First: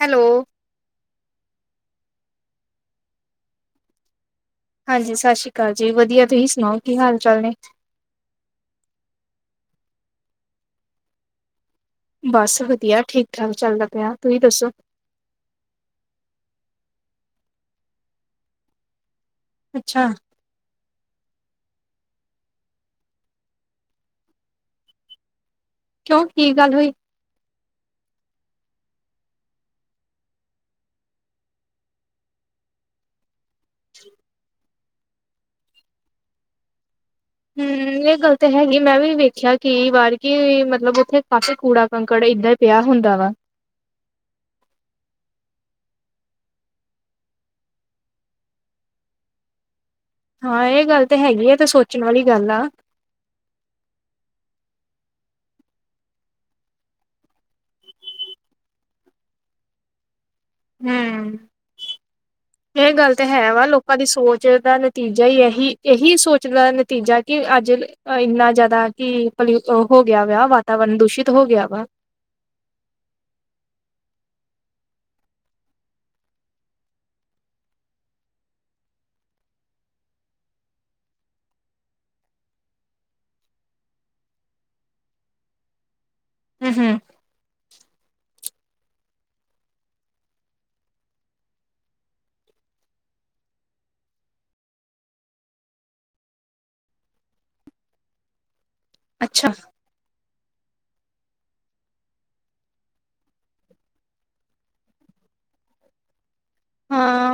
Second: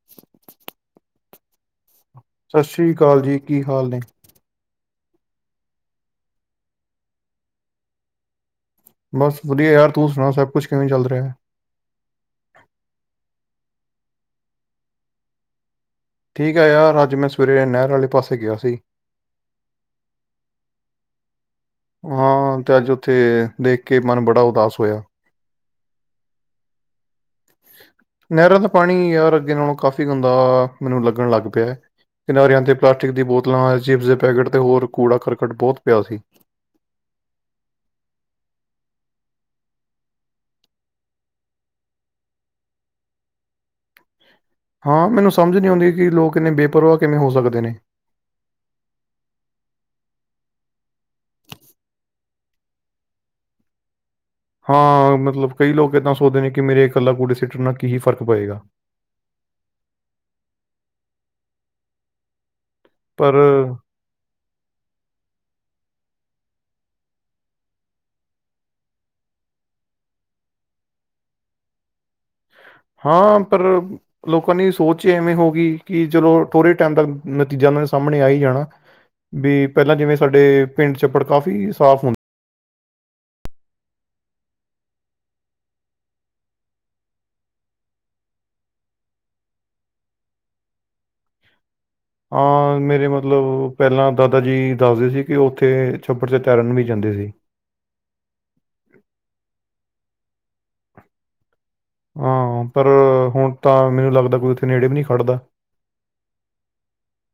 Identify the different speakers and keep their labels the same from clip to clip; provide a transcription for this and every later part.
Speaker 1: Hello.
Speaker 2: ਸਤਿ ਸ੍ਰੀ ਅਕਾਲ ਜੀ! ਕੀ ਹਾਲ ਨੇ?
Speaker 1: ਹਾਂਜੀ, ਸਤਿ ਸ਼੍ਰੀ ਅਕਾਲ ਜੀ, ਵਧੀਆ! ਤੁਸੀਂ ਸੁਣਾਓ, ਕੀ ਹਾਲ-ਚਾਲ ਨੇ?
Speaker 2: ਬਸ ਵਧੀਆ ਯਾਰ, ਤੂੰ ਸੁਣਾ ਸਭ ਕੁਛ ਕਿਵੇਂ ਚੱਲ ਰਿਹਾ?
Speaker 1: ਬਸ ਵਧੀਆ, ਠੀਕ-ਠਾਕ ਚੱਲਦਾ ਪਿਆ, ਤੁਸੀਂ ਦੱਸੋ?
Speaker 2: ਠੀਕ ਐ ਯਾਰ, ਅੱਜ ਮੈਂ ਸਵੇਰੇ ਨਹਿਰ ਵਾਲੇ ਪਾਸੇ ਗਿਆ ਸੀ।
Speaker 1: ਅੱਛਾ।
Speaker 2: ਹਾਂ, ਤੇ ਅੱਜ ਓਥੇ ਦੇਖ ਕੇ ਮਨ ਬੜਾ ਉਦਾਸ ਹੋਇਆ।
Speaker 1: ਕਿਉਂ ਕੀ ਗੱਲ ਹੋਈ?
Speaker 2: ਨਹਿਰਾਂ ਦਾ ਪਾਣੀ, ਯਾਰ, ਅੱਗੇ ਨਾਲੋਂ ਕਾਫ਼ੀ ਗੰਦਾ ਮੈਨੂੰ ਲੱਗਣ ਲੱਗ ਪਿਆ। ਕਿਨਾਰਿਆਂ 'ਤੇ ਪਲਾਸਟਿਕ ਦੀ ਬੋਤਲਾਂ, ਚਿਪਸ ਦੇ ਪੈਕੇਟ ਤੇ ਹੋਰ ਕੂੜਾ-ਕਰਕਟ ਬਹੁਤ ਪਿਆ ਸੀ।
Speaker 1: ਹੂੰ ਏਹ ਗੱਲ ਤਾਂ ਹੈਗੀ ਐਂ, ਮੈਂ ਵੀ ਵੇਖਿਆ ਕਈ ਵਾਰ ਕਿ ਮਤਲਬ ਉੱਥੇ ਕਾਫੀ ਕੂੜਾ ਕੜਾ ਏਦਾਂ ਈ ਪਿਆ ਹੁੰਦਾ ਵਾ।
Speaker 2: ਹਾਂ, ਮੈਨੂੰ ਸਮਝ ਨਈ ਆਉਂਦੀ ਕਿ ਲੋਕ ਏਨੇ ਬੇਪਰਵਾਹ ਕਿਵੇਂ ਹੋ ਸਕਦੇ ਨੇ।
Speaker 1: ਹਾਂ, ਏਹ ਗੱਲ ਤਾਂ ਹੈਗੀ ਐਂ, ਤੇ ਸੋਚਣ ਵਾਲੀ ਗੱਲ ਆ।
Speaker 2: ਹਾਂ, ਮਤਲਬ ਕਈ ਲੋਕ ਏਦਾਂ ਸੋਚਦੇ ਨੇ ਕਿ ਮੇਰੇ ਇਕੱਲਾ ਕੂੜੇ ਸਿਟਣ ਨਾਲ ਕੀ ਫ਼ਰਕ ਪਏਗਾ।
Speaker 1: ਹਮ, ਏਹ ਗੱਲ ਤੇ ਹੈ ਵਾ
Speaker 2: ਪਰ
Speaker 1: ਲੋਕ ਕਾ ਦੀ ਸੋਚ ਦਾ ਨਤੀਜਾ ਈ ਐਹੀ ਏਹੀ ਸੋਚ ਦਾ ਨਤੀਜਾ ਕਿ ਅੱਜ ਐਨਾ ਜ਼ਿਆਦਾ ਕਿ ਪਲਿਊਸ ਓ ਹੋ ਗਿਆ ਵਾ, ਵਾਤਾਵਰਨ ਦੂਸ਼ਿਤ ਹੋ ਗਿਆ ਵਾ।
Speaker 2: ਹਾਂ, ਪਰ ਲੋਕਾਂ ਦੀ ਸੋਚ ਈ ਇਵੇਂ ਹੋ ਗਈ ਕਿ ਚਲੋ, ਥੋੜੇ ਟੈਮ ਤੱਕ ਨਤੀਜਾ ਮੇਰੇ ਸਾਹਮਣੇ ਆਈ ਜਾਣਾ। ਵੀ ਪਹਿਲਾ ਜਿਵੇਂ ਸਾਡੇ ਪਿੰਡ ਛੱਪੜ ਕਾਫੀ ਸਾਫ਼ ਹੁੰਦ
Speaker 1: ਹੂੰ-ਹੂੰ।
Speaker 2: ਹਾਂ, ਮੇਰੇ ਮਤਲਬ ਪਹਿਲਾ ਦਾਦਾ ਜੀ ਦੱਸਦੇ ਸੀ ਕਿ ਉੱਥੇ ਛੱਪੜ 'ਤੇ ਤੈਰਨ ਵੀ ਜਾਂਦੇ ਸੀ।
Speaker 1: ਅੱਛਾ।
Speaker 2: ਹਾਂ, ਪਰ ਹੁਣ ਤਾਂ ਮੈਨੂੰ ਲੱਗਦਾ ਕੋਈ ਉੱਥੇ ਨੇੜੇ ਵੀ ਨਹੀਂ ਖੜਦਾ।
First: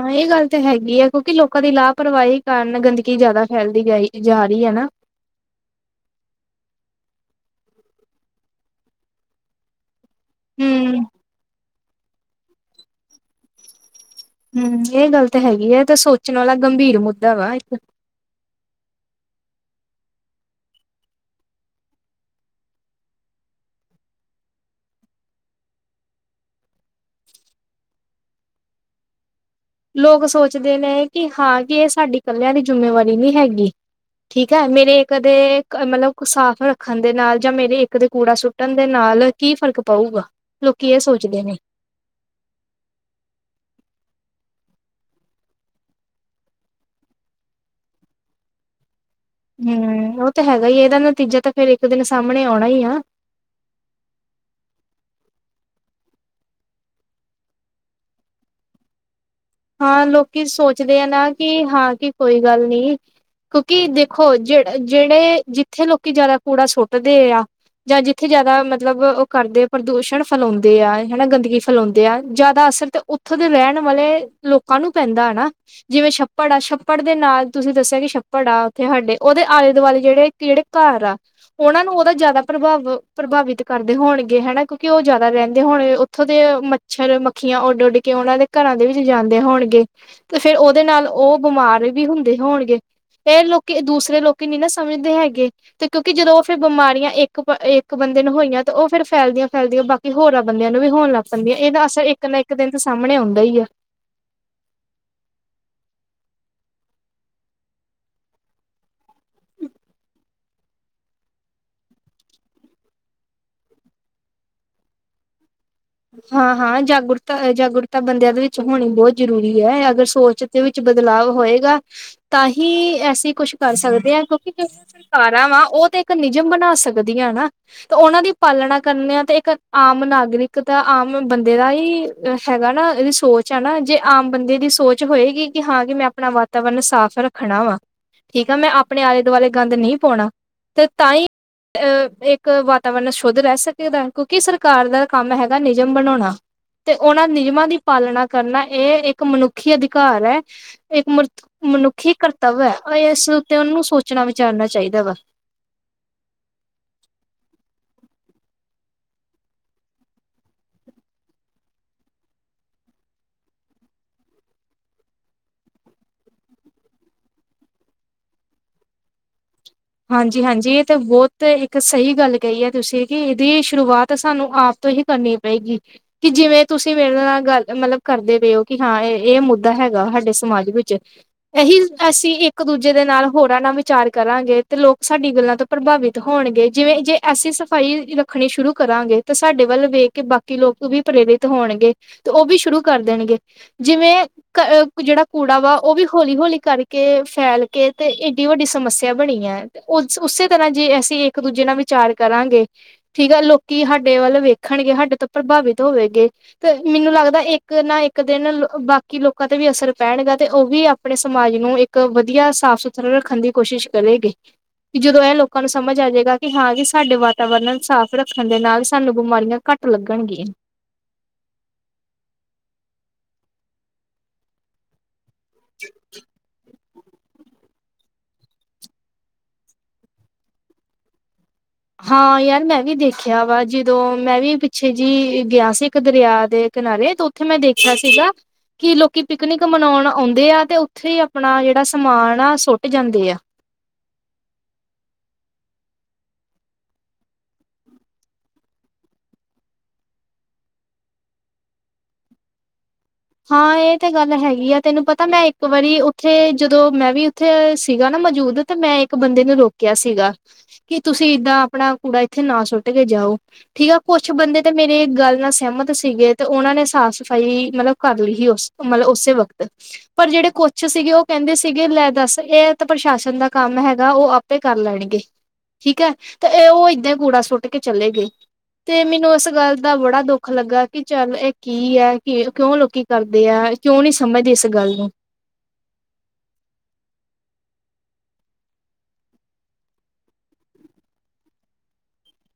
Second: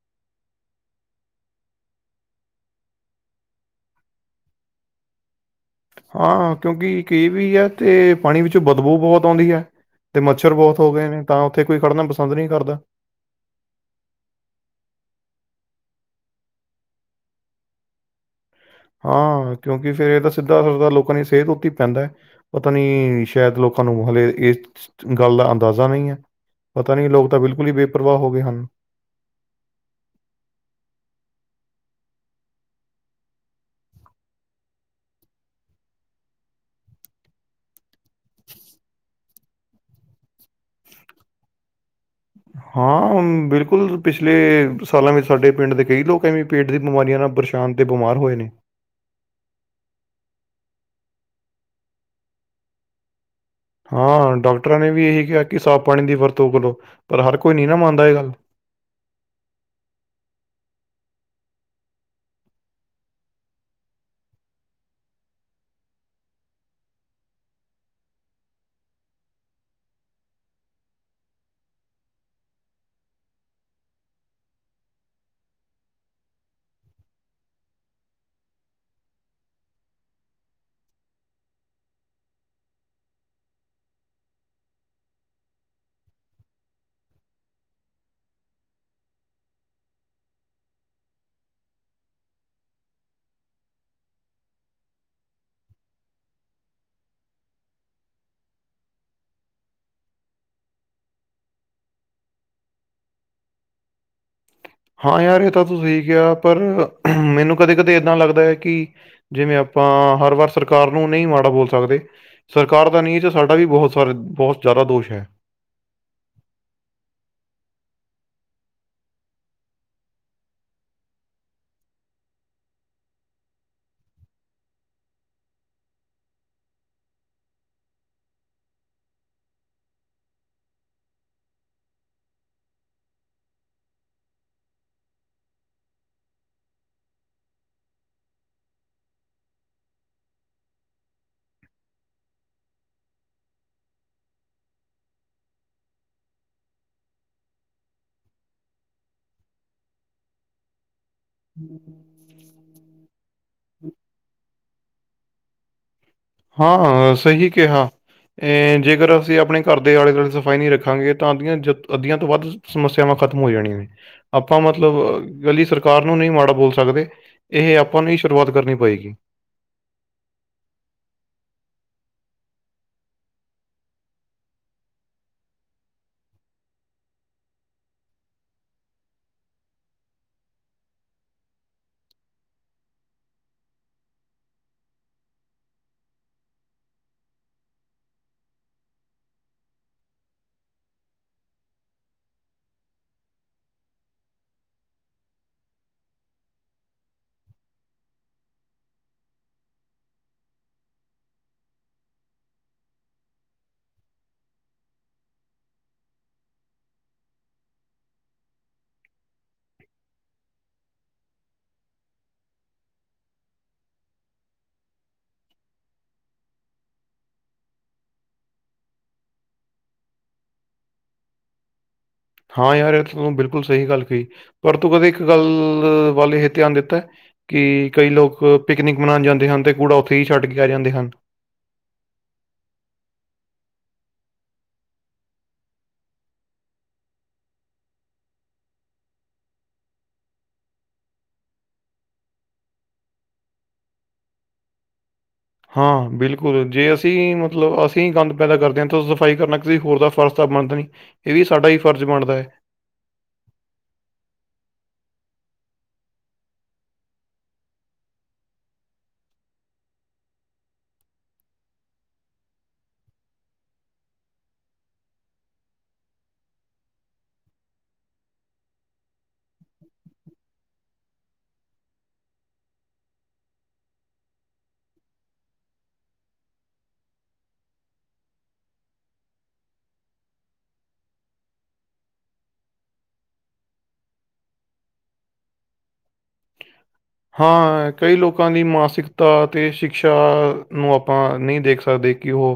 Speaker 1: ਹਾਂ, ਇਹ ਗੱਲ ਤੇ ਹੈਗੀ ਐ, ਕਿਉਂਕਿ ਲੋਕਾਂ ਦੀ ਲਾਪਰਵਾਹੀ ਕਾਰਨ ਗੰਦਗੀ ਜ਼ਿਆਦਾ ਫੈਲਦੀ ਜਾਈ ਜਾ ਰਹੀ ਐ ਨਾ।
Speaker 2: ਹਾਂ, ਕਿਉਂਕਿ ਇਕ ਏ ਵੀ ਐ ਤੇ ਪਾਣੀ ਵਿੱਚੋਂ ਬਦਬੂ ਬਹੁਤ ਆਉਂਦੀ ਐ। ਤੇ ਮੱਛਰ ਬਹੁਤ ਹੋ
Speaker 1: ਹੂੰ
Speaker 2: ਗਏ ਨੇ, ਤਾਂ ਉੱਥੇ ਕੋਈ ਖੜਨਾ ਪਸੰਦ ਨਹੀਂ ਕਰਦਾ।
Speaker 1: ਹਮ, ਇਹ ਗੱਲ ਤਾਂ ਹੈਗੀ ਆ, ਏ ਤਾਂ ਸੋਚਣ ਵਾਲਾ ਗੰਭੀਰ ਮੁੱਦਾ ਵਾ ਇੱਕ।
Speaker 2: ਹਾਂ, ਕਿਉਂਕਿ ਫੇਰ ਇਹ ਤਾਂ ਸਿੱਧਾ ਅਸਰ ਲੋਕਾਂ ਦੀ ਸਿਹਤ ਉੱਤੇ ਹੀ ਪੈਂਦਾ। ਪਤਾ ਨਹੀਂ, ਸ਼ਾਇਦ ਲੋਕਾਂ ਨੂੰ, ਹਾਲੇ ਇਸ ਗੱਲ ਦਾ ਅੰਦਾਜ਼ਾ ਨਹੀਂ ਹੈ। ਪਤਾ ਨਹੀਂ ਲੋਕ ਤਾਂ ਬਿਲਕੁਲ ਹੀ ਬੇਪਵਾਹ ਹੋ ਗਏ ਹਨ।
Speaker 1: ਲੋਕ ਸੋਚਦੇ ਨੇ ਕਿ ਹਾਂ ਕਿ ਇਹ ਸਾਡੀ ਕੱਲਿਆਂ ਦੀ ਜਿੰਮੇਵਾਰੀ ਨਹੀਂ ਹੈਗੀ। ਠੀਕ ਹੈ, ਮੇਰੇ ਇੱਕ ਦੇ ਮਤਲਬ ਸਾਫ਼ ਰੱਖਣ ਦੇ ਨਾਲ ਜਾਂ ਮੇਰੇ ਇੱਕ ਦੇ ਕੂੜਾ ਸੁ ਸੁਟਣ ਦੇ ਨਾਲ ਕੀ ਫ਼ਰਕ ਪਊਗਾ ਲੋਕੀ ਇਹ ਸੋਚਦੇ ਨੇ।
Speaker 2: ਹ ਹਾਂ, ਬਿਲਕੁਲ ਪਿਛਲੇ ਸਾਲਾਂ ਵਿੱਚ ਸਾਡੇ ਪਿੰਡ ਦੇ ਕਈ ਲੋਕ ਐਵੇਂ ਪੇਟ ਦੀ ਬਿਮਾਰੀਆਂ ਨਾਲ ਪਰੇਸ਼ਾਨ ਤੇ ਬਿਮਾਰ ਹੋਏ ਨੇ।
Speaker 1: ਹੁੰ, ਉਹ ਤੇ ਹੈਗਾ ਹੀ ਏ, ਇਹਦਾ ਨਤੀਜਾ ਤਾਂ ਫੇਰ ਇੱਕ ਦਿਨ ਸਾਹਮਣੇ ਆਉਣਾ ਈ ਆ।
Speaker 2: ਹਾਂ, ਡਾਕਟਰਾਂ ਨੇ ਵੀ ਇਹੀ ਕਿਹਾ ਕਿ ਸਾਫ਼ ਪਾਣੀ ਦੀ ਵਰਤੋਂ ਕਰੋ, ਪਰ ਹਰ ਕੋਈ ਨਹੀਂ ਨਾ ਮੰਨਦਾ ਇਹ ਗੱਲ।
Speaker 1: ਹਾਂ, ਲੋਕੀ ਸੋਚਦੇ ਆ ਨਾ, ਕਿ ਹਾਂ ਕਿ ਕੋਈ ਗੱਲ ਨਹੀਂ। ਕੁਕੀ ਦੇਖੋ, ਜਿਹ-ਜਿਹੜੇ ਜਿੱਥੇ ਲੋਕੀ ਜ਼ਿਆਦਾ ਕੂੜਾ ਸੁੱਟਦੇ ਆ। ਜਾਂ ਜਿੱਥੇ ਜ਼ਿਆਦਾ ਮਤਲਬ ਉਹ ਕਰਦੇ ਆ ਪ੍ਰਦੂਸ਼ਣ ਫੈਲਾਉਂਦੇ ਆ ਹਨਾ, ਗੰਦਗੀ ਫੈਲਾਉਂਦੇ ਆ ਜ਼ਿਆਦਾ ਅਸਰ ਤੇ ਉੱਥੋਂ ਦੇ ਰਹਿਣ ਵਾਲੇ ਲੋਕਾਂ ਨੂੰ ਪੈਂਦਾ ਹਨਾ। ਜਿਵੇਂ ਛੱਪੜ ਆ ਛੱਪੜ ਦੇ ਨਾਲ ਤੁਸੀਂ ਦੱਸਿਆ ਕਿ ਛੱਪੜ ਆ ਉੱਥੇ ਸਾਡੇ ਉਹਦੇ ਆਲੇ ਦੁਆਲੇ ਜਿਹੜੇ ਕੇਹੜੇ ਕਰ ਆ। ਉਹਨਾਂ ਨੂੰ ਉਹਦਾ ਜ਼ਿਆਦਾ ਪ੍ਰਭਾਵ-ਪ੍ਰਭਾਵਿਤ ਕਰਦੇ ਹੋਣਗੇ, ਹਨਾ ਕਿਉਂਕਿ ਉਹ ਜ਼ਿਆਦਾ ਰਹਿੰਦੇ ਹੋਣੇ ਉੱਥੋਂ ਦੇ ਮੱਛਰ ਮੱਖੀਆਂ ਉੱਡ ਉੱਡ ਕੇ ਉਹਨਾਂ ਦੇ ਕਰਾਂ ਦੇ ਵਿੱਚ ਜਾਂਦੇ ਹੋਣਗੇ। ਤੇ ਫੇਰ ਉਹਦੇ ਨਾਲ ਉਹ ਬਿਮਾਰ ਵੀ ਹੁੰਦੇ ਹੋਣਗੇ। ਇਹ ਲੋਕੀ ਦੂਸਰੇ ਲੋਕੀ ਨੀ ਨਾ ਸਮਝਦੇ ਹੈਗੇ। ਤੇ ਕਿਉਂਕਿ ਜਦੋਂ ਉਹ ਫੇਰ ਬਿਮਾਰੀਆਂ ਇੱਕ ਇੱਕ ਬੰਦੇ ਨੂੰ ਹੋਈਆਂ, ਤਾਂ ਉਹ ਫੇਰ ਫੈਲਦੀਆਂ ਫੈਲਦੀਆਂ ਬਾਕੀ ਕਿ ਹੋਰਾਂ ਬੰਦਿਆਂ ਨੂੰ ਵੀ ਹੋਣ ਲੱਗ ਪੈਂਦੀਆਂ, ਇਹਦਾ ਅਸਰ ਇੱਕ ਨਾ ਇੱਕ ਦਿਨ ਤਾਂ ਸਾਹਮਣੇ ਆਉਂਦਾ ਹੀ ਆਂ।
Speaker 2: ਹਾਂ ਯਾਰ ਇਹ ਤਾਂ ਤੁ ਸਹੀ ਕਿਆ, ਪਰ ਮੈਨੂੰ ਕਦੇ ਕਦੇ ਏਦਾਂ ਲੱਗਦਾ ਐ ਕਿ ਜਿਵੇਂ ਆਪਾਂ ਹਰ ਵਾਰ ਸਰਕਾਰ ਨੂੰ ਨਹੀਂ ਮਾੜਾ ਬੋਲ ਸਕਦੇ। ਸਰਕਾਰ ਦਾ ਨੀ ਏਚ ਸਾਡਾ ਵੀ ਬਹੁਤ ਸਾਰੇ ਬਹੁਤ ਜ਼ਿਆਦਾ ਦੋਸ਼ ਐ।
Speaker 1: ਹਾਂ-ਹਾਂ, ਜਾਗੁਰਤਾ ਅ ਜਾਗੁਰਤਾ ਬੰਦਿਆਂ ਦੇ ਵਿੱਚ ਹੋਣੀ ਬਹੁਤ ਜ਼ਰੂਰੀ ਐ, ਅਗਰ ਸੋਚ ਦੇ ਵਿੱਚ ਬਦਲਾਵ ਹੋਏਗਾ, ਤਾਂ ਹੀ ਐਸੀਂ ਕੁਛ ਕਰ ਸਕਦੇ ਹਾਂ ਕਿਉਂਕਿ ਜ ਸਰਕਾਰਾਂ ਵਾ ਉਹ ਤੇ ਇੱਕ ਨਿਯਮ ਬਣਾ ਸਕਦੀਆਂ ਨਾ। ਤੇ ਉਹਨਾਂ ਦੀ ਪਾਲਣਾ ਕਰਨੇਂ ਆ, ਤੇ ਇੱਕ ਆਮ ਨਾਗਰਿਕ ਇੱਕ ਤਾਂ ਆਮ ਬੰਦੇ ਦਾ ਹੀ ਹੈਗਾ ਨਾ, ਇਹਦੀ ਸੋਚ ਐ ਨਾ ਜੇ ਆਮ ਬੰਦੇ ਦੀ ਸੋਚ ਹੋਏਗੀ ਕਿ ਹਾਂ, ਕਿ ਮੈਂ ਆਪਣਾ ਵਾਤਾਵਰਨ ਸਾਫ਼ ਰੱਖਣਾ ਵਾ, ਠੀਕ ਆ ਮੈਂ ਆਪਣੇ ਆਲੇ ਦੁਆਲੇ ਗੰਦ ਨਹੀਂ ਪਾਉਣਾ। ਤੇ ਤਾਂ ਈ ਇੱਕ ਵਾਤਾਵਰਨ ਸ਼ੁੱਧ ਰਹਿ ਸਕੇ ਦੈ, ਕਿਉਂਕਿ ਸਰਕਾਰ ਦਾ ਕੰਮ ਹੈਗਾ ਨਿਜਮ ਬਣਾਉਣਾ। ਤੇ ਉਹਨਾਂ ਨਿਜਮਾਂ ਦੀ ਪਾਲਣਾ ਕਰਨਾ ਇਹ ਇੱਕ ਮਨੁੱਖੀ ਅਧਿਕਾਰ ਐ, ਇੱਕ ਮ ਮਨੁੱਖੀ ਕਰਤੱਵ ਐ, ਇਸ ਉੱਤੇ ਉਹਨੂੰ ਸੋਚਣਾ ਵਿਚਾਰਨਾ ਚਾਹੀਦਾ ਵਾ।
Speaker 2: ਹਾਂ-ਹਾਂ, ਸਹੀ ਕਿਹਾ। ਜੇ ਜ਼ੇਕਰ ਅਸੀਂ ਆਪਣੇ ਕਰ ਦੇ ਆਲੇ ਦੁਆਲੇ ਸਫਾਈ ਨਹੀਂ ਰੱਖਾਂਗੇ ਤਾਂ ਅੱਧੀਆਂ ਜ ਅੱਧੀਆਂ ਤੋਂ ਵੱਧ ਸਮੱਸਿਆਵਾਂ ਖ਼ਤਮ ਹੋ ਜਾਣੀਆਂ ਨੇ, ਆਪਾਂ ਮਤਲਬ ਕਲੀ ਸਰਕਾਰ ਨੂੰ ਨਹੀਂ ਮਾੜਾ ਬੋਲ ਸਕਦੇ। ਇਹ ਆਪਾਂ ਨੂੰ ਹੀ ਸ਼ੁਰੂਆਤ ਕਰਨੀ ਪਏਗੀ।
Speaker 1: ਹਾਂਜੀ-ਹਾਂਜੀ, ਇਹ ਤਾਂ ਬਹੁਤ ਇੱਕ ਸਹੀ ਗੱਲ ਕਹੀ ਐ, ਤੁਸੀਂ ਕਿ ਇਹਦੀ ਸ਼ੁਰੂਆਤ ਸਾਨੂੰ ਆਪ ਤੋਂ ਹੀ ਕਰਨੀ ਪਏਗੀ। ਕਿ ਜਿਵੇਂ ਤੁਸੀਂ ਮੇਰੇ ਨਾਲ ਗੱਲ ਮਤਲਬ ਕਰਦੇ ਪਏ ਹੋ, ਕਿ ਹਾਂ ਇਹ ਇਹ ਮੁੱਦਾ ਹੈਗਾ ਸਾਡੇ ਸਮਾਜ ਵਿੱਚ। ਇਹੀ ਅਸੀਂ ਇੱਕ ਦੂਜੇ ਦੇ ਨਾਲ ਹੋਰਾਂ ਨਾਲ ਵਿਚਾਰ ਕਰਾਂਗੇ। ਤੇ ਲੋਕ ਸਾਡੀ ਗੱਲਾਂ ਤੋਂ ਪ੍ਰਭਾਵਿਤ ਹੋਣਗੇ, ਜਿਵੇਂ ਜੇ ਅਸੀਂ ਸਫ਼ਾਈ ਰੱਖਣੀ ਸ਼ੁਰੂ ਕਰਾਂਗੇ। ਤੇ ਸਾਡੇ ਵੱਲ ਵੇਖ ਕੇ ਬਾਕੀ ਲੋਕ ਵੀ ਪ੍ਰੇਰਿਤ ਹੋਣਗੇ, ਤੇ ਉਹ ਵੀ ਸ਼ੁਰੂ ਕਰ ਦੇਣਗੇ। ਜਿਵੇਂ ਅ ਜਿਹੜਾ ਕੂੜਾ ਵਾ ਉਹ ਵੀ ਹੌਲੀ-ਹੌਲੀ ਕਰਕੇ ਫੈਲ ਕੇ ਤੇ ਏਡੀ ਵੱਡੀ ਸਮੱਸਿਆ ਬਣੀ ਐ। ਤੇ ਉਸ ਉਸੇ ਤਰ੍ਹਾਂ ਜੇ ਅਸੀਂ ਇੱਕ ਦੂਜੇ ਨਾਲ ਵਿਚਾਰ ਕਰਾਂਗੇ ਠੀਕ ਆ ਲੋਕੀ ਹਾਡੇ ਵੱਲ ਵੇਖਣਗੇ, ਹਾਡੇ ਤੋਂ ਪ੍ਰਭਾਵਿਤ ਹੋਵੇਗੇ ਤੇ ਮਿਨੂੰ ਲੱਗਦਾ ਏੱਕ ਨਾ ਏੱਕ ਦਿਨ ਲ ਅ ਬਾਕੀ ਲੋਕਾਂ ਤੇ ਵੀ ਅਸਰ ਪੈਣਗਾ ਤੇ ਓ ਵੀ ਆਪਣੇ ਸਮਾਜ ਨੂੰ ਏੱ ਕ ਵਧੀਆ ਸਾਫ਼ ਸੁਥਰਾ ਰੱਖਣ ਦੀ ਕੋਸ਼ਿਸ਼ ਕਰੇਗੇ। ਵੀ ਜਦੋਂ ਐ ਲੋਕਾਂ ਨੂੰ ਸਮਝ ਆ ਜੇਗਾ ਕਿ ਹਾਂ ਕੇ ਸਾਡੇ ਵਾਤਾਵਰਨ ਸਾਫ਼ ਰੱਖਣ ਦੇ ਨਾਲ ਸਾਨੂੰ ਬਿਮਾਰੀਆਂ ਘੱਟ ਲੱਗਣਗੀਆਂ।
Speaker 2: ਹਾਂ ਯਾਰ ਐ ਤੂੰ ਬਿਲਕੁਲ ਸਈ ਗੱਲ ਕਈ, ਪਰ ਤੂੰ ਕਦੇ ਇੱਕ ਗੱਲ ਵੱਲ ਏਹ ਧਿਆਨ ਦਿੱਤੈ ਕਿ ਕਈ ਲੋਕ ਪਿਕਨਿਕ ਮਨਾਣ ਜਾਂਦੇ ਹਨ ਤੇ ਕੂੜਾ ਓਥੇ ਈ ਛੱਡ ਕੇ ਆ ਜਾਂਦੇ ਹਨ।
Speaker 1: ਹਾਂ ਯਾਰ ਮੈਂ ਵੀ ਦੇਖਿਆ ਵਾ, ਜਿਦੋਂ ਮੈਂ ਵੀ ਪਿੱਛੇ ਜੀ ਗਿਆ ਸੀ, ਇੱਕ ਦਰਿਆ ਦੇ ਕਿਨਾਰੇ ਤੋ ਓਥੇ ਮੈਂ ਦੇਖਿਆ ਸੀਗਾ ਕਿ ਲੋਕੀ ਪਿਕਨਿਕ ਮਨੌਣ ਆਉਂਦੇ ਆ ਤੇ ਉੱਥੇ ਹੀ ਆਪਣਾ ਜੇੜਾ ਸਮਾਨ ਆ ਸੁੱਟ ਜਾਂਦੇ ਆ।
Speaker 2: ਹਾਂ ਬਿਲਕੁਲ ਜੇ ਅਸੀਂ ਮਤਲਬ ਅਸੀਂ ਗੰਦ ਪੈਦਾ ਕਰਦੇ ਆਂ ਤੋ ਸਫਾਈ ਕਰਨਾ ਕਿਸੇ ਹੋਰ ਦਾ ਫਰਜ ਤਾਂ ਬਣਦਾ ਨਈ। ਏ ਵੀ ਸਾਡਾ ਈ ਫਰਜ਼ ਬਣਦੈ।
Speaker 1: ਹਾਂ ਏ ਤੇ ਗੱਲ ਹੈਗੀ ਆ। ਤੇਨੂੰ ਪਤਾ ਮੈਂ ਏੱਕ ਵਾਰੀ ਉੱਥੇ ਜਦੋਂ ਮੈਂ ਵੀ ਉੱਥੇ ਸੀਗਾ ਨਾ ਮੌਜੂਦ ਤੇ ਮੈਂ ਇੱਕ ਬੰਦੇ ਨੂੰ ਰੋਕਿਆ ਸੀਗਾ ਕਿ ਤੁਸੀ ਇਦਾਂ ਆਪਣਾ ਕੂੜਾ ਇੱਥੇ ਨਾ ਸੁੱਟ ਕੇ ਜਾਓ। ਠੀਕ ਆ, ਕੋਛ ਬੰਦੇ ਤੇ ਮੇਰੇ ਗੱਲ ਨਾਲ ਸਹਿਮਤ ਸੀਗੇ ਤੇ ਓਨਾਂ ਨੇ ਸਾਫ਼ ਸਫ਼ਾਈ ਮਤਲਬ ਕਰ ਲੀ ਹੀ ਓਸ ਮਤਲਬ ਓਸੇ ਵਕਤ ਪਰ ਜੇੜੇ ਕੋਛ ਸੀਗੇ ਓ ਕੈਂਦੇ ਸੀਗੇ ਲੈ ਦੱਸ ਏ ਤਾਂ ਪ੍ਰਸ਼ਾਸਨ ਦਾ ਕੰਮ ਹੈਗਾ ਓ ਆ। ਪੇ ਕਰ ਲੈਣਗੇ। ਠੀਕ ਐ ਤੇ ਏ ਓ ਏਦਾਂ ਈ ਕੁੜਾ ਸੁੱਟ ਕੇ ਚਲੇ ਗਏ ਤੇ ਮੈਨੂੰ ਓਸ ਗੱਲ ਦਾ ਬੜਾ ਦੁੱਖ ਲੱਗਾ ਐ ਕਿ ਚੱਲ ਏ ਕੀ ਐ ਕਿ ਕਿਓਂ ਲੋ ਕੀ ਕਰਦੇ ਆ। ਕਿਓਂ ਨੀ ਸਮਝਦੇ ਇਸ ਗੱਲ ਨੂੰ।
Speaker 2: ਹਾਂ, ਕਈ ਲੋਕਾਂ ਦੀ ਮਾਸਿਕਤਾ ਅਤੇ ਸ਼ਿਕਸ਼ਾ ਨੂੰ ਆਪਾਂ ਨਈ ਦੇਖ ਸਕਦੇ ਕਿ ਓ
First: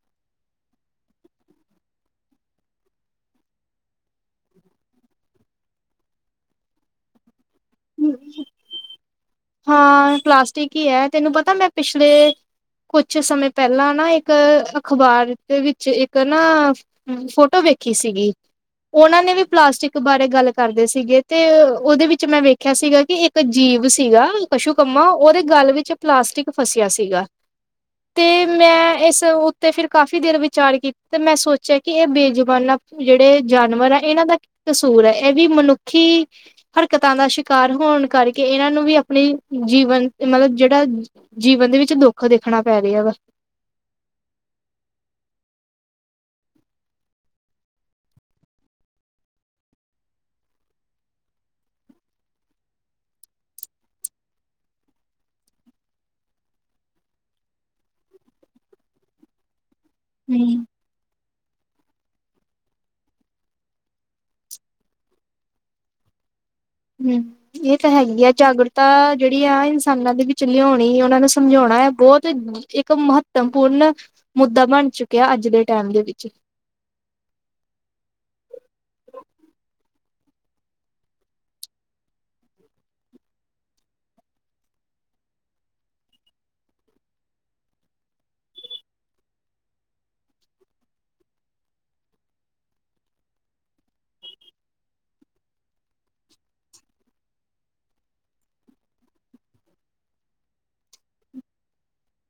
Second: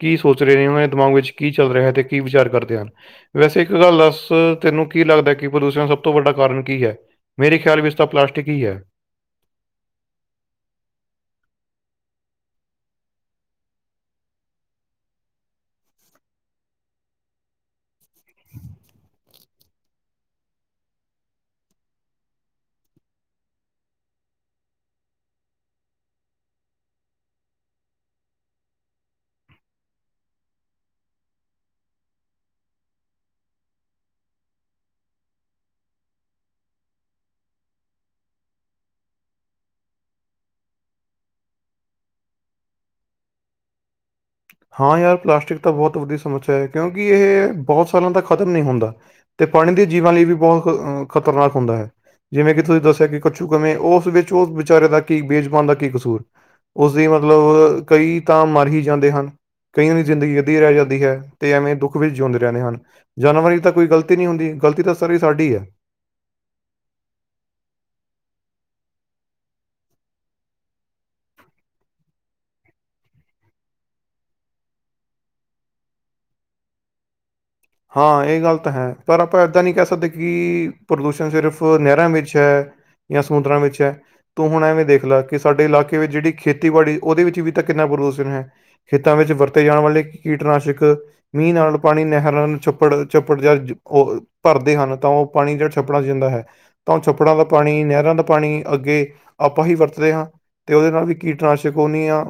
Speaker 2: ਕੀ ਸੋਚ ਰਏਂ ਓਨਾਂ ਦੇ ਦਮਾਗ ਵਿੱਚ ਕੀ ਚੱਲ ਰਿਹੈ ਤੇ ਕੀ ਵਿਚਾਰ ਕਰਦੇ ਹਨ। ਵੈਸੇ ਇੱਕ ਗੱਲ ਦੱਸ ਤੈਨੂੰ ਕੀ ਲੱਗਦਾ ਕਿ ਪ੍ਰਦੂਸ਼ਨ ਸਭ ਤੋਂ ਵੱਡਾ ਕਾਰਨ ਕੀ ਐ? ਮੇਰੇ ਖਿਆਲ ਵਿੱਚ ਤਾਂ ਪਲਾਸ਼ਟਿਕ ਈ ਐ।
Speaker 1: ਹਾਂ, ਪਲਾਸਟਿਕ ਈ ਐ। ਤੈਨੂੰ ਪਤੈ ਮੈਂ ਪਿਛਲੇ ਕੁਛ ਸਮੇ ਪੈਲਾਂ ਨਾ ਏੱਕ ਅਖ਼ਬਾਰ ਦੇ ਵਿੱਚ ਇੱਕ ਨਾ ਫੋਟੋ ਵੇਖੀ ਸੀਗੀ। ਓਨਾਂ ਨੇ ਵੀ ਪਲਾਸਟਿਕ ਬਾਰੇ ਗੱਲ ਕਰਦੇ ਸੀਗੇ ਤੇ ਓਦੇ ਵਿੱਚ ਮੈਂ ਵੇਖਿਆ ਸੀਗਾ ਕਿ ਇੱਕ ਜੀਵ ਸੀਗਾ ਕਸ਼ੂਕੰਮਾ ਓਦੇ ਗੱਲ ਵਿੱਚ ਪਲਾਸਟਿਕ ਫਸਿਆ ਸੀਗਾ ਤੇ ਮੈਂ ਏੱਸ ਉੱਤੇ ਫੇਰ ਕਾਫ਼ੀ ਦੇਰ ਵਿਚਾਰ ਕੀਤ ਤੇ ਮੈਂ ਸੋਚਿਆ ਕਿ ਏ ਬੇਜੁਬਾਨਾਂ ਜੜੇ ਜਾਨਵਰ ਐ ਏਨਾਂ ਦਾ ਕੀ ਕਸੂਰ ਐ, ਐ ਵੀ ਮਨੁੱਖੀ ਹਰਕਤਾਂ ਦਾ ਸ਼ਿਕਾਰ ਹੋਣ ਕਰਕੇ ਏਨਾਂ ਨੂੰ ਵੀ ਆਪਨੀ ਜੀਵਨ ਮਤਲਬ ਜੜਾ ਜੀਵਨ ਦੇ ਵਿੱਚ ਦੁੱਖ ਦੇਖਣਾ ਪੈ ਰਿਆ ਵਾ।
Speaker 2: ਹਾਂ ਯਾਰ ਪਲਾਸ਼ਟਿਕ ਤਾਂ ਬੋਤ ਵੱਧੀ ਸਮੱਸਿਆ ਐ ਕਿਉਂਕਿ ਏਹ ਬੋਹੋਤ ਸਾਲਾਂ ਤੱਕ ਖਤਮ ਨਈ ਹੁੰਦਾ। ਤੇ ਪਾਨੀ ਦੇ ਜੀਵਾਂ ਲਈ ਵੀ ਬੋਹੋਤ ਅ ਖ਼ਤਰਨਾਕ ਹੁੰਦਾ ਹੈ। ਜਿਵੇਂ ਕਿ ਤੁਸੀ ਦੱਸਿਐ ਕਿ ਕੱਛੂਕੰਮੇ ਓਸ ਵਿੱਚ ਓਸ ਵਿਚਾਰੇ ਦਾ ਕੀ ਬੇਜ਼ੁਬਾਨ ਦਾ ਕੀ ਕਸੂਰ। ਓਸਦੀ ਮਤਲਬ ਕਈ ਤਾਂ ਮਰ ਹੀ ਜਾਂਦੇ ਹਨ, ਕਈਆਂ ਦੀ ਜਿੰਦਗੀ ਅੱਧੀ
Speaker 1: ਹਮ
Speaker 2: ਰੈ ਜਾਂ ਦੀ ਹੈ ਤੇ ਐਵੇਂ ਦੁੱਖ ਵਿੱਚ ਜਿਉਂਦੇ ਰੈਂਦੇ ਹਨ। ਜਾਨਵਾਂ ਦੀ ਤਾਂ ਕੋਈ ਗਲਤੀ ਨੀ ਹੁੰਦੀ, ਗਲਤੀ ਤਾਂ ਸਾਰੀ ਸਾਡੀ ਐ।
Speaker 1: ਹੂੰ। ਏ ਤਾਂ ਹੈਗੀ ਐ ਜਾਗਰੁਤਾ ਜੜੀ ਐ, ਆ ਇਨਸਾਨਾਂ ਦੇ ਵਿੱਚ ਲਿਔਣੀ, ਓਨਾਂ ਨੂੰ ਸਮਝੌਣਾ ਐ, ਬੋਤ ਇੱਕ ਮਹੱਤਮਪੂਰੰ ਮੁੱਦਾ ਬਨ ਚੁੱਕਿਐ ਅੱਜ ਦੇ ਟੈਮ ਦੇ ਵਿੱਚ।
Speaker 2: ਹਾਂ, ਏ ਗੱਲ ਤਾਂ ਹੈ, ਪਰ ਆਪਾਂ ਇੱਦਾਂ ਨਈ ਕੈ ਸਕਦੇ ਕਿ ਪ੍ਰਦੂਸ਼ਨ ਸਿਰਫ ਨੈਰਾਂ ਵਿੱਚ ਹੈ ਯਾਂ ਸਮੁੰਦਰਾਂ ਵਿੱਚ ਐ। ਤੋ ਹੁਨ ਐ ਵੀ ਦੇਖ ਲੈ ਕਿ ਸਾਡੇ ਇਲਾਕੇ ਵਿੱਚ ਜੜੀ ਖੇਤੀਬਾੜੀ ਓਦੇ ਵਿੱਚ ਵੀ ਤਾਂ ਕਿੰਨਾ ਪ੍ਰਦੂਸਨ ਹੈ ਖੇਤਾਂ ਵਿੱਚ ਵਰਤੇ ਜਾਨ ਵਾਲੇ ਕੀਟਨਾਸ਼ਕ, ਮੀਂਅ ਨਾਲ, ਪਾਨੀ ਨਹਿਰ ਨਾਲ ਛੱਪੜ, ਚੱਪੜ ਜਾਂ ਜ ਓ ਭਰਦੇ ਹਨ ਤਾਂ ਓ ਪਾਨੀ ਜੜ ਛੱਪੜਾਂ 'ਚ ਜੰਦਾ ਹੈ ਤਾਂ ਓ ਛੱਪੜਾਂ ਦਾ ਪਾਨੀ, ਨੈਹਰਾਂ ਦਾ ਪਾਨੀ ਅੱਗੇ ਆਪਾਂ ਹੀ ਵਰਤਦੇ ਹਾਂ। ਤੇ ਓਦੇ ਨਾਲ ਵੀ ਕੀਟਨਾਸ਼ਕ ਓਨੀ ਆ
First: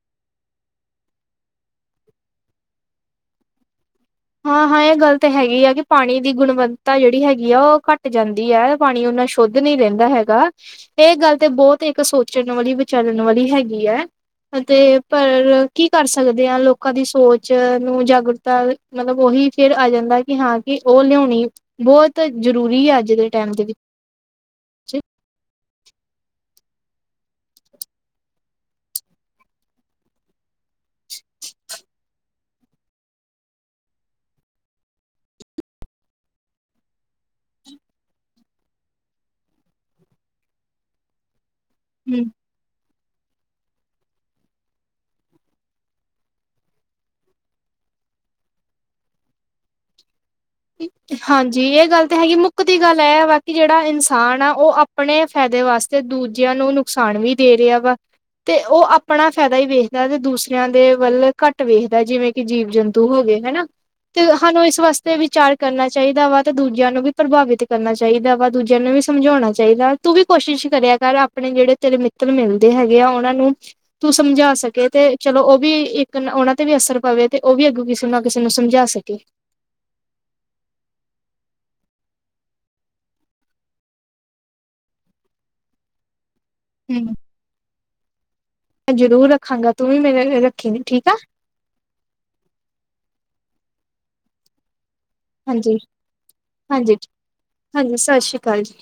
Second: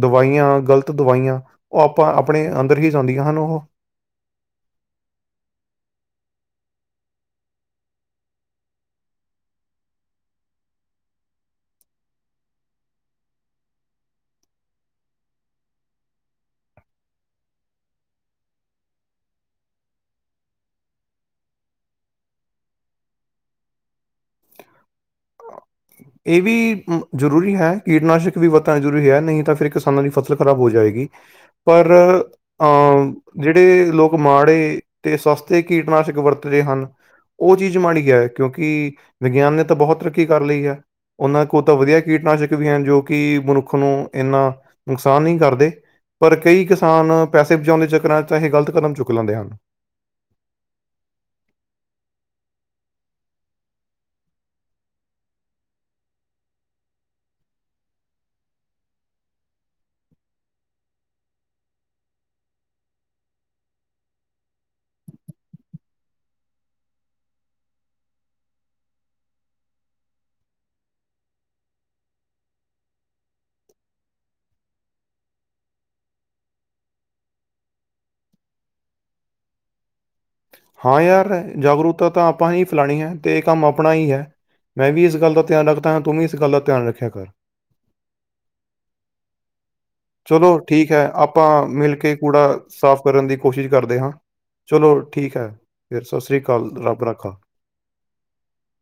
Speaker 2: ਦਵਾਈਆਂ, ਗਲਤ ਦਵਾਈਆਂ ਓ ਆਪਾਂ ਆਪਨੇ ਅੰਦਰ ਹੀ ਜਾਂਦੀਆਂ ਹਨ, ਓਹ।
Speaker 1: ਹਾਂ-ਹਾਂ, ਏ ਗੱਲ ਤੇ ਹੈਗੀ ਆ ਕਿ ਪਾਣੀ ਦੀ ਗੁਣਵੱਤਾ ਜੜੀ ਹੈਗੀ ਆ ਓ ਘੱਟ ਜਾਂਦੀ ਐ। ਪਾਣੀ ਓਨਾ ਸ਼ੌਧ ਨੀ ਰੈਂਦਾ ਹੈਗਾ। ਏ ਗੱਲ ਤੇ ਬੋਤ ਏੱਕ ਸੋਚਣ ਵਾਲੀ, ਵਿਚਰਨ ਵਾਲੀ ਹੈਗੀ ਐ। ਤੇ ਪਰ ਕੀ ਕਰ ਸਕਦੇ ਆਂ, ਲੋਕਾਂ ਦੀ ਸੋਚ ਨੂੰ ਜਾਗਰੂਕਤਾ ਮਤਲਬ ਓਹੀ ਫੇਰ ਆ ਜਾਂਦੈ ਕਿ ਹਾਂ ਕਿ ਓ ਲਿਔਣੀ ਬੋਤ ਜਰੂਰੀ ਐ, ਅੱਜ ਦੇ ਟੈਮ ਦੇ ਵਿੱਚ।
Speaker 2: ਏ ਵੀ ਜਰੂਰੀ ਹੈ, ਕੀਟਨਾਸ਼ਕ ਵੀ ਵਤੈ ਜ਼ਰੂਰੀ ਹੈ, ਨਈ ਤਾਂ ਫਿਰ ਏ ਕਿਸਾਨਾਂ ਦੀ ਫ਼ਸਲ ਖਰਾਬ ਹੋ ਜਾਏਗੀ। ਪਰ ਅੰ ਜੜੇ ਲੋਕ ਮਾੜੇ ਤੇ ਸਸਤੇ ਕੀਟਨਾਸ਼ਕ ਵਰਤਦੇ ਹਨ ਓ ਚੀਜ ਮਾੜੀ ਕ ਐ ਕਿਓਂਕਿ ਵਿਗਿਆਨ ਨੇ ਤਾਂ ਬੋਹੋਤ ਤਰੱਕੀ ਕਰ ਲਈ ਹੈ। ਓਨਾਂ ਕੋ ਤਾਂ ਵਧੀਆ
Speaker 1: ਹੂੰ
Speaker 2: ਕੀਟਨਾਸ਼ਕ ਵੀ ਹਨ ਜੋ ਕਿ ਮਨੁੱਖ ਨੂੰ ਏਨਾਂ ਨੁਕਸਾਨ ਨੀ ਕਰਦੇ। ਪਰ ਕਈ ਕਿਸਾਨ ਪੈਸੇ ਬਚਾਉਨ ਦੇ ਚੱਕਰਾਂ 'ਚ ਤਾਂਹੀ ਗਲਤ ਕਦਮ ਚੁੱਕ ਲੈਂਦੇ ਹਨ।
Speaker 1: ਹਾਂਜੀ, ਏ ਗੱਲ ਤੇ ਹੈਗੀ ਏ ਮੁੱਕਦੀ ਗੱਲ ਐ ਵਾ ਕਿ ਜੇੜਾ ਇਨਸਾਨ ਆ ਓ ਅਪ ਣੇ ਫੈਦੇ ਵਾਸਤੇ ਦੂਜਿਆਂ ਨੂੰ ਨੁਕਸਾਨ ਵੀ ਦੇ ਰਿਆ ਵਾ। ਤੇ ਓ ਆਪਣਾ ਫੈਦਾ ਈ ਵੇਖਦੈ ਤੇ ਦੂਸਰਿਆਂ ਦੇ ਵੱਲ ਘੱਟ ਵੇਖਦੈ ਜਿਵੇਂ ਕਿ ਜੀਵ-ਜੰਤੂ ਹੋ ਗੇ ਹੈਨਾ ਤੇ ਹਾਨੂੰ ਇਸ ਵਾਸਤੇ ਵਿ ਚਾਰ ਕਰਨਾ ਚਾਈਦਾ ਵਾ ਤੇ ਦੂਜਿਆਂ ਨੂੰ ਵੀ ਪ੍ਰਭਾਵਿਤ ਕਰਨਾ ਚਾਈਦਾ ਵਾ। ਦੂਜਿਆਂ ਨੂੰ ਵੀ ਸਮਝੌਣਾ ਚਾਈਦਾ ਤੂੰ ਵੀ ਕੋਸ਼ਿਸ਼ ਕਰਿਆ ਕਰ, ਆਪਣੇ ਜੇੜੇ ਤੇਰੇ ਮਿੱਤਰ ਮਿਲਦੇ ਹੈਗੇ ਆ, ਓਨਾਂ ਨੂੰ ਤੂੰ ਸਮਝਾ ਸਕੇ ਤੇ ਚਲੋ ਓ ਵੀ ਇੱਕ ਓਨਾ ਤੇ ਵੀ ਅਸਰ ਪਵੇ ਤੇ ਓ ਵੀ ਅੱਗੋਂ ਕਿਸੇ ਨਾਲ ਕਿਸੇ ਨੂੰ ਸਮਝਾ ਸਕੇ।
Speaker 2: ਹਾਂ ਯਾਰ ਐ ਜਾਗਰੂਤਾ ਤਾਂ ਆਪਾਂ ਹੀ ਫੈਲਾਣੀ ਹੈ ਤੇ ਇਹ ਕੰਮ ਆਪਣਾ ਹੀ ਐ। ਮੈਂ ਵੀ ਇਸ ਗੱਲ ਦਾ ਧਿਆਨ ਰੱਖਦਾ ਹਾਂ ਤੂੰ ਵੀ ਇਸ ਗੱਲ ਦਾ ਧਿਆਨ ਰੱਖਿਆ ਕਰ।
Speaker 1: ਜਰੂਰ ਰੱਖਾਂਗਾ। ਤੂੰ ਵੀ ਮੇਰੇ ਨੇ ਰੱਖੀ ਫੇਰ। ਠੀਕ ਆ?
Speaker 2: ਪਾਂ ਮਿਲ ਕੇ ਕੂੜਾ ਸਾਫ਼ ਕਰਨ ਦੀ ਕੋਸ਼ਿਸ਼ ਕਰਦੇ ਹਾਂ। ਚਲੋ ਠੀਕ ਐ।
Speaker 1: ਹਾਂਜੀ
Speaker 2: ਫਿਰ ਸਸ ਸ੍ਰੀ ਕਾਲ।
Speaker 1: ਹਾਂਜੀ
Speaker 2: ਰੱਬ ਰਾਖਾ।
Speaker 1: ਹਾਂਜੀ, ਸਸ ਸ਼੍ਰੀ ਕਾਲ ਜੀ।